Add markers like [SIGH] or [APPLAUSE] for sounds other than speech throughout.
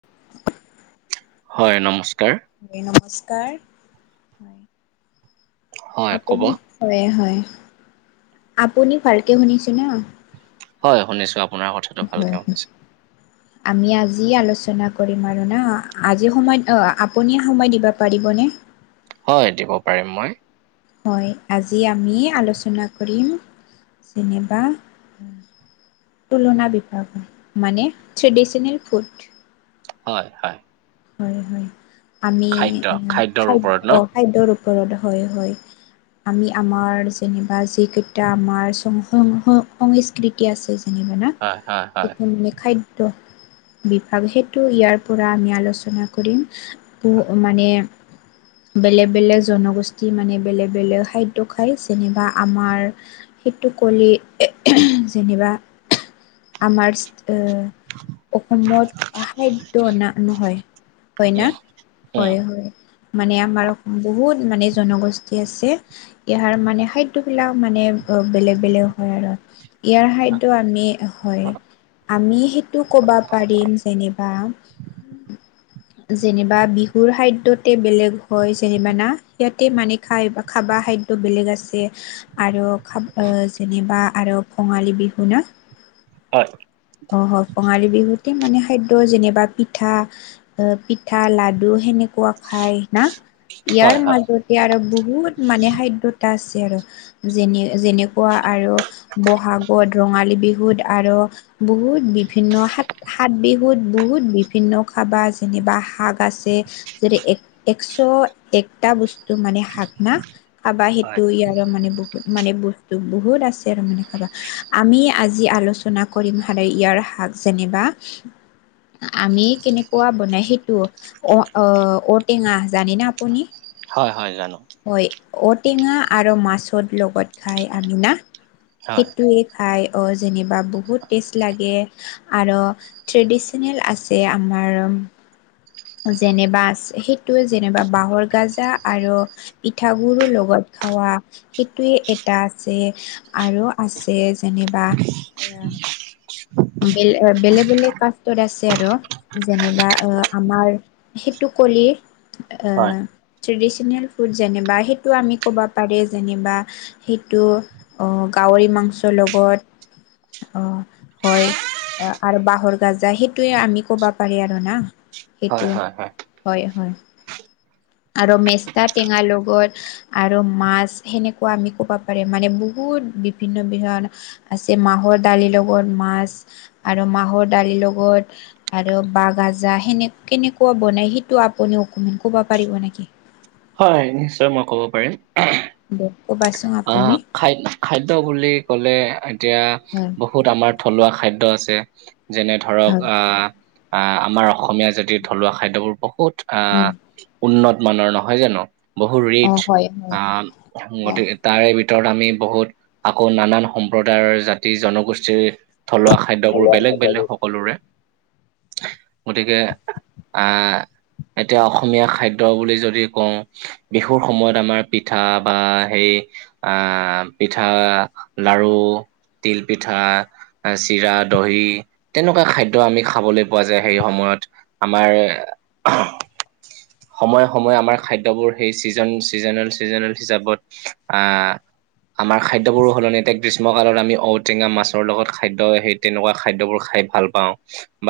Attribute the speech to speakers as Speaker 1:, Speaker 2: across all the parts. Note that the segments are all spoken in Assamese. Speaker 1: [INAUDIBLE]
Speaker 2: হয়, নমস্কাৰ।
Speaker 1: নমস্কাৰ। হয়।
Speaker 2: হয় ক'ব।
Speaker 1: আপুনি হয়, হয় আপুনি ভালকে শুনিছে না।
Speaker 2: হয়, শুনিছো।
Speaker 1: হয় হয়। আমি আজি আলোচনা কৰিম আৰু না, আজি সময়ত আপুনিয়ে সময় দিব পাৰিবনে।
Speaker 2: হয় দিব পাৰিম মই।
Speaker 1: হয়, আজি আমি আলোচনা কৰিম যেনিবা তুলনা বিভাগৰ মানে ট্ৰেডিচনেল ফুড।
Speaker 2: হয় হয়।
Speaker 1: হয় হয়, আমি
Speaker 2: খাদ্য খাদ্যৰ
Speaker 1: খাদ
Speaker 2: ওপৰত ন?
Speaker 1: অ খাদ্যৰ ওপৰত হয় হয়। আমি আমাৰ যেনিবা যিকেইটা আমাৰ সং সংস্কৃতি আছে যেনিবা না।
Speaker 2: হয় হয় হয়,
Speaker 1: সেইটো মানে খাদ্য বিভাগ সেইটো ইয়াৰ পৰা আমি আলোচ না কৰিম, মানে বেলেগ বেলেগ জনগোষ্ঠী মানে বেলেগ বেলেগ খাদ্য খায়, যেনিবা আমাৰ সেইটো কৰি যেনিবা আমাৰ অ অসমত খাদ্য নহয়।
Speaker 2: [INAUDIBLE]
Speaker 1: হয় না
Speaker 2: উম।
Speaker 1: হয় হয় মানে আমাৰ অসমত বহুত মানে জনগোষ্ঠী আছে। ইয়াৰ মানে খাদ্যবিলাক মানে। অ বেলেগ বেলেগ হয় আৰু ইয়াৰ খাদ্য আমি হয়। আমি সেইটো ক'বা পাৰিম যেনিবা। যেনিবা বিহুৰ খাদ্যতে বেলেগ হয় যেনিবা না। সিয়াতে মানে খাই খাবা খাই টো বেলেগ আছে আৰু খাপ অ যেনিবা আৰু কঙালী বিহু ন।
Speaker 2: হয়।
Speaker 1: অহ, কঙালী বিহুতে মানে খাদ্য যেনিবা পিঠা। আহ পিঠা লাডু সেনেকুৱা খাই না। ইয়াৰ
Speaker 2: হয় হয়
Speaker 1: মাজত। আৰু বহুত মানে খাদ্যত আছে আৰু যেনে যেনেকুৱা আৰু। বহাগত ৰঙালী- বিহুত আৰ বহুত বিভিন্ন সাত, সাত বিহুত বহুত বিভিন্ন খাবাচ যেনিবা শাক আছে যদি এশ একটা বস। টো মানে শাক না। খাবা
Speaker 2: হয়
Speaker 1: সেইটো ইয়াৰে মানে ব মানে বস্তু বহুত আছে। আৰু মানে খাবা আমি আজি আলোচনা কৰিম হদাই ইয়াৰ শাক। যেনিবা আমি কেনেকুৱা। বনাই সেইটো অ, অ ঔটেঙা জানে না আপুনি।
Speaker 2: হয়, হয় জানো।
Speaker 1: হয়, ঔটেঙা আৰু মাছৰ লগত খাই আমি না
Speaker 2: হয়
Speaker 1: সেইটোৱে। খাই অ, যেনিবা বহুত টেষ্ট লাগে আৰ ট্ৰেডিচেনেল আছে আমাৰ ৰম যেনেবা আছ সেইটোৱে যেনবা বাঁহৰ গাজা আৰু। পিঠা গুৰু লগত খাৱা সেইটোৱে এটা আছে। আৰু আছে যেনেবা। উম, [UNINTELLIGIBLE] বেলে বেলেগ বেলেগ কাষ্টত আছে আৰু যেনিবা আহ আমাৰ। সেইটো কলি
Speaker 2: হয়।
Speaker 1: আহ। ট্ৰেডিচেনেল ফুড যেনেবা সেইটো আমি ক'বা পাৰি যেনেবা। সেইটো অহ গাহৰি মাংছৰ লগত অহ। হয় আৰু বাঁহৰ গাজা সেইটোয়ে আমি ক'বা পাৰি আৰু না।
Speaker 2: হয়
Speaker 1: সেইটো
Speaker 2: হয় হয়,
Speaker 1: হয়, হয় আৰু মেচা টেঙাৰ লগত। আৰু মাছ সেনেকুৱা আমি কব পাৰি। মানে বহুত বিভিন্ন, বিভিন মানে আছে। মাহৰ দালিৰ লগত মাছ আৰু মাহৰ দালিৰ লগত। আৰু বাঁগাজা সেনে কেনেকুৱা বনায় সেইটো আপুনিও অ ক'ব পাৰিব নেকি?
Speaker 2: হয় নিশ্চয় মই ক'ব পাৰিম।
Speaker 1: দে [UNINTELLIGIBLE]
Speaker 2: আহ
Speaker 1: আপুনি
Speaker 2: খাদ খাদ্য বুলি কলে এতিয়া
Speaker 1: উম।
Speaker 2: বহুত আমাৰ থলুৱা খাদ্য আছে যেনে ধৰক
Speaker 1: ভাল
Speaker 2: আহ আহ, আমাৰ অসমীয়া জাতিৰ থলুৱা খাদ্যবোৰ বহুত
Speaker 1: উম
Speaker 2: আহ। উন্নত মানৰ নহয় জানো বহু
Speaker 1: অ
Speaker 2: ৰিচ
Speaker 1: হয় হয়
Speaker 2: আহ
Speaker 1: অ
Speaker 2: গতিকে তাৰে ভিতৰত আমি বহুত আকৌ নানান সম্প্ৰদায়ৰ জাতি জনগোষ্ঠীৰ থলুৱা খাদ্যবোৰ বেলেগ বেলেগ সকলোৰে। গতিকে আহ এতিয়া অসমীয়া খাইদ দ্য বুলি যদি কওঁ বিহুৰ সময়ত আমাৰ পিঠা বা সেই আহ পিঠা লাৰু, তিল পিঠা আ চিৰা, দহি তেনেকুৱা খাদ্য আমি খাবলৈ পোৱা যায়, সেই সময়ত আমাৰ সময়ে সময়ে আমাৰ খাদ্যবোৰ সেই ছিজন চিজননেল ছিজননেল হিচাপত আহ আমাৰ খাদ্যবোৰো সলনি এতিয়া গ্ৰীষ্মকালত আমি ঔটেঙা মাছৰ লগত খাদ্য সে তেনেকুৱা খাদ্যবোৰ খাই ভাল পাওঁ।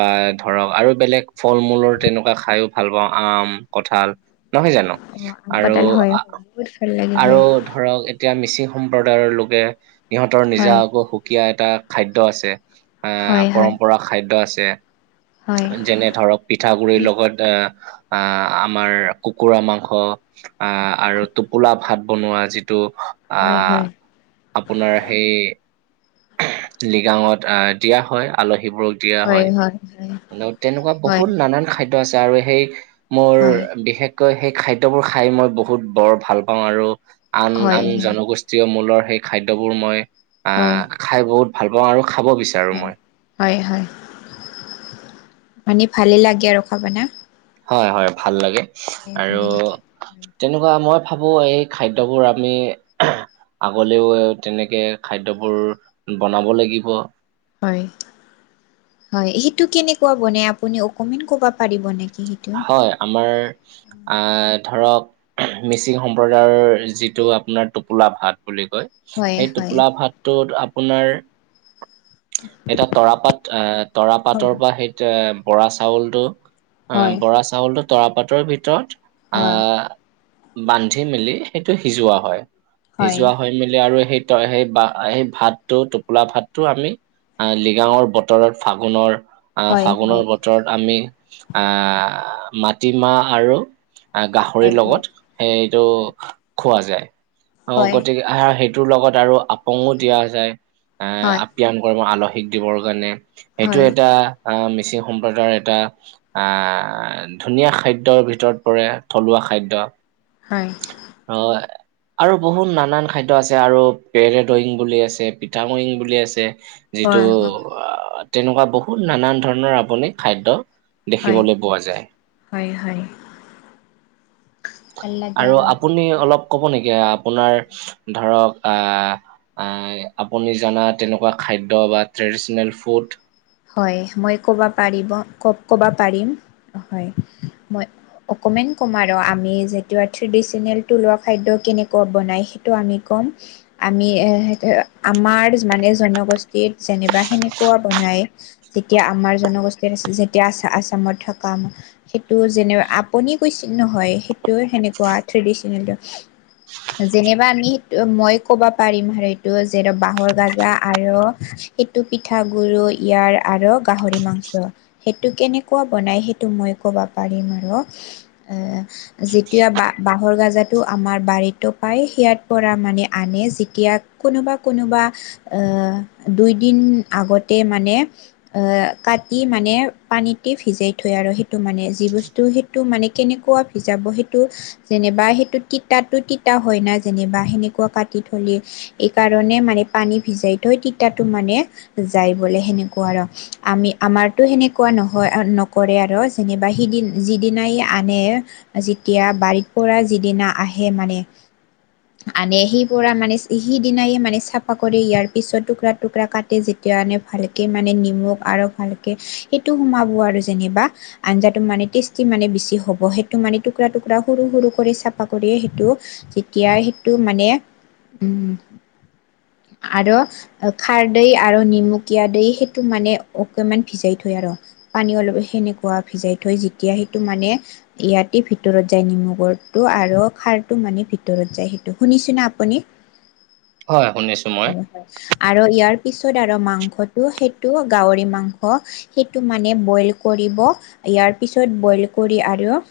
Speaker 2: বা ধৰক আৰু বেলেগ ফল-মূলৰ তেনেকুৱা খাইও ভাল পাওঁ আম কঠাল নহয় জানো?
Speaker 1: অ আম
Speaker 2: আৰু
Speaker 1: কঁঠাল হয়
Speaker 2: আ
Speaker 1: হয়
Speaker 2: অ
Speaker 1: বহুত ভাল লাগে হয়।
Speaker 2: ধৰক এতিয়া মিচিং সম্প্ৰদায়ৰ লোকে সিহঁতৰ
Speaker 1: হয়
Speaker 2: নিজা আকৌ সুক সুকীয়া এটা খাদ্য আছে,
Speaker 1: হয়
Speaker 2: আহ
Speaker 1: হয়
Speaker 2: পৰম্পৰা খাদ্য আছে।
Speaker 1: হয়
Speaker 2: যেনে ধৰক পিঠা গুৰিৰ
Speaker 1: কি
Speaker 2: লগত এ আ আমাৰ কুকুৰা মাংস আহ, আৰু তোপ পোলা ভাত বনোৱা যিটো,
Speaker 1: হয়
Speaker 2: আহ
Speaker 1: হয়
Speaker 2: আপোনাৰ সেই লিগাঙত আহ দিয়া হয় আলহীবোৰক দিয়া হয়, এনও তেনেকুৱা
Speaker 1: হয় হয়
Speaker 2: বহুত নানান খাদ্য আছে আৰু সেই মোৰ
Speaker 1: হয়
Speaker 2: বিশেষকৈ সেই খাদ্যবোৰ খাই মই বহুত বৰ ভাল পাওঁ আৰু আন
Speaker 1: হয় হয়
Speaker 2: আন জনগোষ্ঠীয় মূলৰ সেই খাদ্যবোৰ মই আহ খাই বহুত ভাল পাওঁ আৰু খাব বিচ
Speaker 1: হয় হয় হয়, মানে ভালেই লাগে আৰু খাবনা।
Speaker 2: হয় হয় ভাল লাগে আৰু তেনেকুৱা মই ভাবো এই খাদ্যবোৰ আমি আগলেও তেনেকে খাদ্যবোৰ বনাব লাগিব।
Speaker 1: হয় হয় সেইটো কেনেকুৱা বনে আপুনি অকমান ক'ব পাৰিব নেকি? সেইটো
Speaker 2: হয় আমাৰ ধৰক মিচিং সম্প্ৰদায়ৰ যিটো আপোনাৰ টোপোলা ভাত বুলি কয়।
Speaker 1: হয়
Speaker 2: সেই
Speaker 1: হয়
Speaker 2: টোপোলা ভাতটোত আপোনাৰ এটা তৰাপাত এহ তৰা
Speaker 1: হয়
Speaker 2: পাতৰ পা সেইটেম বৰা চাউলটো। আহ
Speaker 1: হয়
Speaker 2: বৰা চাউলটো তৰাপাতৰ ভিতৰত
Speaker 1: হয়
Speaker 2: আহ বান্ধি মেলি সেইটো সিজোৱা হয়। সিজোৱা হয় মিলি আৰু সেই সেই বা সেই ভাতটো টোপোলা ভাতটো আমি আহ লিগাঙৰ বতৰত ফাগুনৰ আহ
Speaker 1: হয় হয়
Speaker 2: ফাগুনৰ বতৰত আমি আহ মাটিমাহ আৰু
Speaker 1: হয়
Speaker 2: গাহৰিৰ
Speaker 1: হয়
Speaker 2: লগত সেটো খোৱা যায় অহ
Speaker 1: হয় হয়
Speaker 2: গতিকে আহ সেইটোৰ লগত আৰু আপং দিয়া যায়। এ
Speaker 1: হয়
Speaker 2: আপ্যাঙ গৰমত আলহীক দিবৰ কাৰণে
Speaker 1: হয় হয়
Speaker 2: সেইটো এটা আহ মিচিং সম্প্ৰদায়ৰ এটা আ ধুনীয়া খাদ্যৰ ভিতৰত পৰে থলুৱা খাদ্য।
Speaker 1: হয়।
Speaker 2: হয়। আৰু বহুত নানান খাদ্য আছে আৰু পেৰে দয়িং বুলি আছে পিঠাময়িং বুলি আছে। যিটো
Speaker 1: হয় হয়
Speaker 2: আ তেনেকুৱা বহুত নানান ধৰণৰ আপুনি খাদ্য
Speaker 1: হয়
Speaker 2: দেখিবলৈ পোৱা যায়।
Speaker 1: হয় হয়। ভাল লাগে
Speaker 2: আৰু আপুনি অলপ কব নেকি? আপোনাৰ ধৰক আহ আই আপুনি জানা তেনেকুৱা খাদ্য বা ট্ৰেডিচনেল ফুড।
Speaker 1: হয় মই ক'ব পাৰিব ক'ব পাৰিম হয় মই। অকমেন ক'ম আৰ আমি যেতিয়া ট্ৰেডিচ্যনেল থলুৱা খাদ্য কেনেকুৱা বনাই, সেইটো আমি ক'ম। আমি আমাৰ মানে জনগোষ্ঠীত যেনিবা সেনেকুৱা বনায়। এতিয়া আমাৰ জনগোষ্ঠীৰ আছে যেতিয়া আ-আছামত থকা [UNINTELLIGIBLE] সেইটো যেনিবা আপুনি কৈছে নহয়, সেইটো সেনেকুৱা ট্ৰেডিচ্যনেলটো। [INAUDIBLE] যেনিবা আমি সেই মই ক'বা পাৰিম আৰু সেইটো যে বাঁহৰ গাজা আৰু, সেইটো পিঠাগুড়িও ইয়াৰ আৰু গাহৰি মাংস। সেইটো কেনেকুৱা বনাই সেইটো মই ক'বা পাৰিম আৰ। যেতিয়া বা-বাঁহৰ গাজাটো আমাৰ বাৰীতো পায়। সিয়াৰ পৰা মানে আনে যেতিয়া, কোনোবা কোনোবা এ দুইদিন আগতে মানে অহ, কাটি মানে পানীতে ভিজাই থৈ আৰু সেইটো মানে যি বস্তু সেই সেইটো মানে কেনেকুৱা ভিজাব সেইটো। যেনিবা সেইটো তিতাতো তিতা হয় ন, যেনিবা সেনেকুৱা কাটি থলে। এইকাৰণে মানে পানী ভিজাই থয়, তিতাতো মানে যায়। [UNINTELLIGIBLE] সেনেকুৱা আৰ আমি আমাৰতো সেনেকুৱা নহয় নকৰে আৰু যেনিবা সিদিন যিদিনাই আনে, যেতিয়া বাৰীৰ পৰা যিদিনা আহে মানে। [INAUDIBLE] আনে সেই পৰা মানে সিদিনায়ে মানে চাফা কৰি ইয়াৰ পিছত টুকৰা টুকৰা কাটে যেতিয়া আনে। ভালকে মানে নিমখ আৰু ভালকে সেইটো সোমাব আৰু যেনিবা। আঞ্জাটো মানে টেষ্টি মানে বেছি হ'ব সেইটো মানে টুকৰা টুকৰা সৰু সৰু কৰি চাফা কৰিয়ে সেইটো তেতিয়া সেইটো মানে, উম। আৰ খাৰ, দৈ আৰু নিমুখ, কীয়া দেই সেইটো মানে অকমান ভিজাই থয় আৰ। পানী অলপ সেনেকুৱা ভিজাই থৈ যেতিয়া সেইটো মানে ইয়াতে ভিতৰত যায় নেমুগৰটো আৰু খাৰটো মানে ভিতৰত যায়, সেইটো শুনিছে নে আপুনি? [INAUDIBLE]
Speaker 2: হয়, শুনিছো মই।
Speaker 1: আৰু ইয়াৰ পিছত আৰু মাংসটো সেইটো গাহৰি মাংস। সেইটো মানে বইল কৰিব ইয়াৰ পিছত বইল কৰি আৰু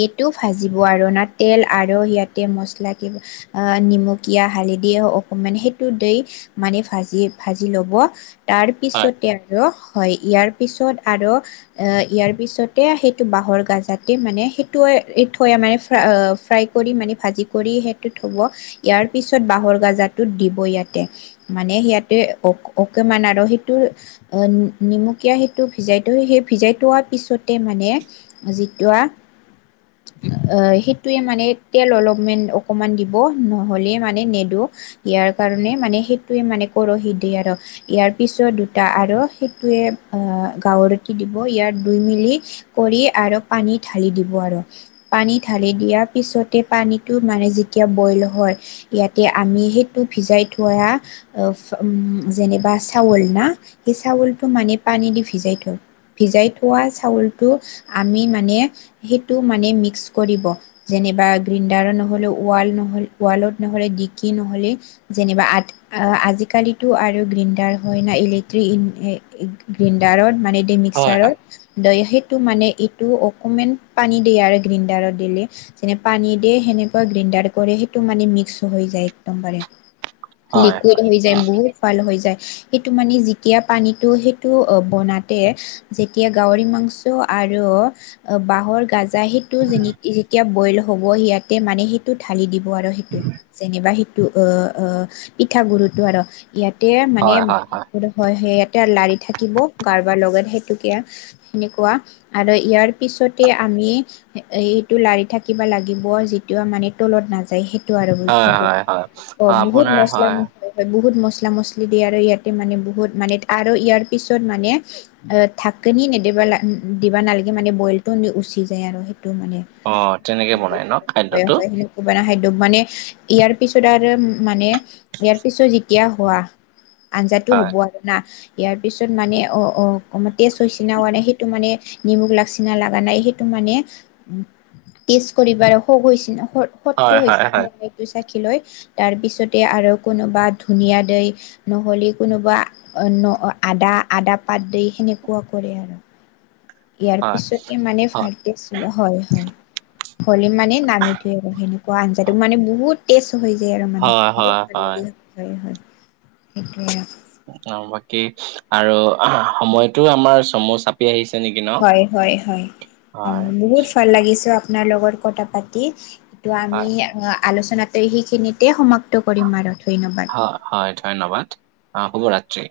Speaker 1: এইটো ভাজিব আৰু না তেল আৰু সিয়াতে মছলা কিবা নিমকীয়া, হালেধি অকমেন সেইটো দি মানে ভাজি ভাজি ল'ব, তাৰ
Speaker 2: হয়
Speaker 1: পিছতে আৰু হয় ইয়াৰ পিছত আৰ এ ইয়াৰ পিছতে সেইটো বাঁহৰ গাজাতে মানে সেইটোৱে থৈ মানে ফ্ৰাই কৰি মানে ভাজি কৰি সেইটো থব ইয়াৰ পিছত বাঁহৰ গাজাটো দিব ইয়াতে। মানে সিয়াতে অ' অকেমান আৰু সেইটো অ' নিমকীয়া সেইটো ভিজাই থৈ সেই ভিজাই থোৱাৰ পিছত তে মানে ভাজিটোৱা সেইটোৱে মানে তেল অলেপমান অকমান দিব, নহ'লে মানে নেদো। ইয়াৰ কাৰণে মানে সেইটোৱে মানে কৰহি দিয়ে আৰ। ইয়াৰ পিছত দুটা আৰু সেইটোৱে আহ' গাহৰিটো দিব, ইয়াত দুই মিলি কৰি আৰু পানী ঢালি দিব আৰ। পানী ঢালি দিয়াৰ পিছতে পানীটো মানে যেতিয়া বইল হয়। ইয়াতে আমি সেইটো ভিজাই থইৱা যেনেবা চাউল না সেই চাউলটো মানে পানী দি ভিজাই থয়। ভিজাই থোৱা চাউলটো আমি মানে সেইটো মানে মিক্স কৰিব। যেনিবা গ্ৰিণ্ডাৰত নহলে ৱাল নহ ৱালত নহ'লে দিকি নহ'লে যেনেবা আঠ আজিকালিতো আৰু গ্ৰিণ্ডাৰ হয় না ইলেক্ট্ৰিক এ গ্ৰিণ্ডাৰত মানে এ
Speaker 2: হয় হয়।
Speaker 1: মিক্সাৰত দ সেইটো মানে এইটো অকমান পানী দিয়ে আৰু গ্ৰিণ্ডাৰত দিলে। যেনে পানী দিয়ে সেনেকুৱা গ্ৰেণ্ডাৰ কৰে সেইটো মানে মিক্স হৈ যায় একদমবাৰে।
Speaker 2: হয়
Speaker 1: লিকুইড হৈ যায় বহুত। পাল হৈ যায় সেইটো মানে যেতিয়া পানীটো সেইটো বনাতে যেতিয়া গাহৰি মাংস আৰু বাঁহৰ গাজা সেইটো যে যেতিয়া বইল হ'ব ইয়াতে মানে সেইটো ঢালি দি আৰু সেইটো যেনিবা সেইটো আহ আহ পিঠাগুৰুটো আৰু। ইয়াতে মানে
Speaker 2: হয় হয়
Speaker 1: হয় স ইয়াতে লাৰি থাকিব কাৰোবাৰ লগত সেইটোকে সেনেকুৱা আৰু ইয়াৰ পিছতে আমি এইটো লাৰি থাকিবা লাগিব যিটো মানে তলত নাযায় সেই টো আৰু
Speaker 2: হয়
Speaker 1: বস্তুটো
Speaker 2: হয় হয়
Speaker 1: অ বহুত
Speaker 2: আপোনাৰ
Speaker 1: মস হয় হয় বহুত মছলা মছলি দিয়ে আৰু ইয়াতে মানে বহুত মানে আৰু ইয়াৰ পিছত মানে ঢাকনি নেদিবা ল দিবা নালাগে মানে বইলটো উচি যায় আৰু সেইটো মানে।
Speaker 2: অ তেনেকে
Speaker 1: ভাল
Speaker 2: বনাই ন
Speaker 1: হয়
Speaker 2: খাদ্যটো
Speaker 1: হয় কব না খাদ্য মানে ইয়াৰ পিছত আৰু মানে ইয়াৰ পিছত যেতিয়া হোৱা, আঞ্জাটো
Speaker 2: হয়
Speaker 1: হ'ব আৰু না ইয়াৰ পিছত মানে অ অ টেষ্ট হৈছে না হোৱা নাই সেইটো মানে নিমখ লাগছি না লাগা নাই সেইটো মানে টেষ্ট কৰিব আৰু [INAUDIBLE] হোৱাটো
Speaker 2: হয়
Speaker 1: হৈছে
Speaker 2: হয় হয় হয়
Speaker 1: এইটো চাকি লৈ তাৰপিছতে আৰু কোনোবা ধুনীয়া দই নহ'লে কোনোবা আদা আদা পাত দি সেনেকুৱা কৰে আৰু। ইয়াৰ পিছতে ইমানে
Speaker 2: হয়।
Speaker 1: ভালকেছিল হয় হয়। হলি মানে নামি থোৱে আৰু সেনেকুৱা আঞ্জাটো, মানে বহুত টেষ্ট হৈ যায় আৰু মানে,
Speaker 2: হয়, হয়,
Speaker 1: [INAUDIBLE]
Speaker 2: হয়।
Speaker 1: সেইটোৱে আৰু।
Speaker 2: অ বাকী আৰু সময়টো আমাৰ চমু চাপ আহিছে নেকি ন
Speaker 1: হয় হয় হয়
Speaker 2: হয়,
Speaker 1: বহুত ভাল লাগিছো আপোনাৰ লগত কথা পাতি, টো আমি
Speaker 2: হয়,
Speaker 1: আলোচনাত এই সেইখিনিতে সমাপ্ত কৰিম আৰু ধন্যবাদ।
Speaker 2: অহ হয় ধন্যবাদ অ শুভৰাত্ৰি।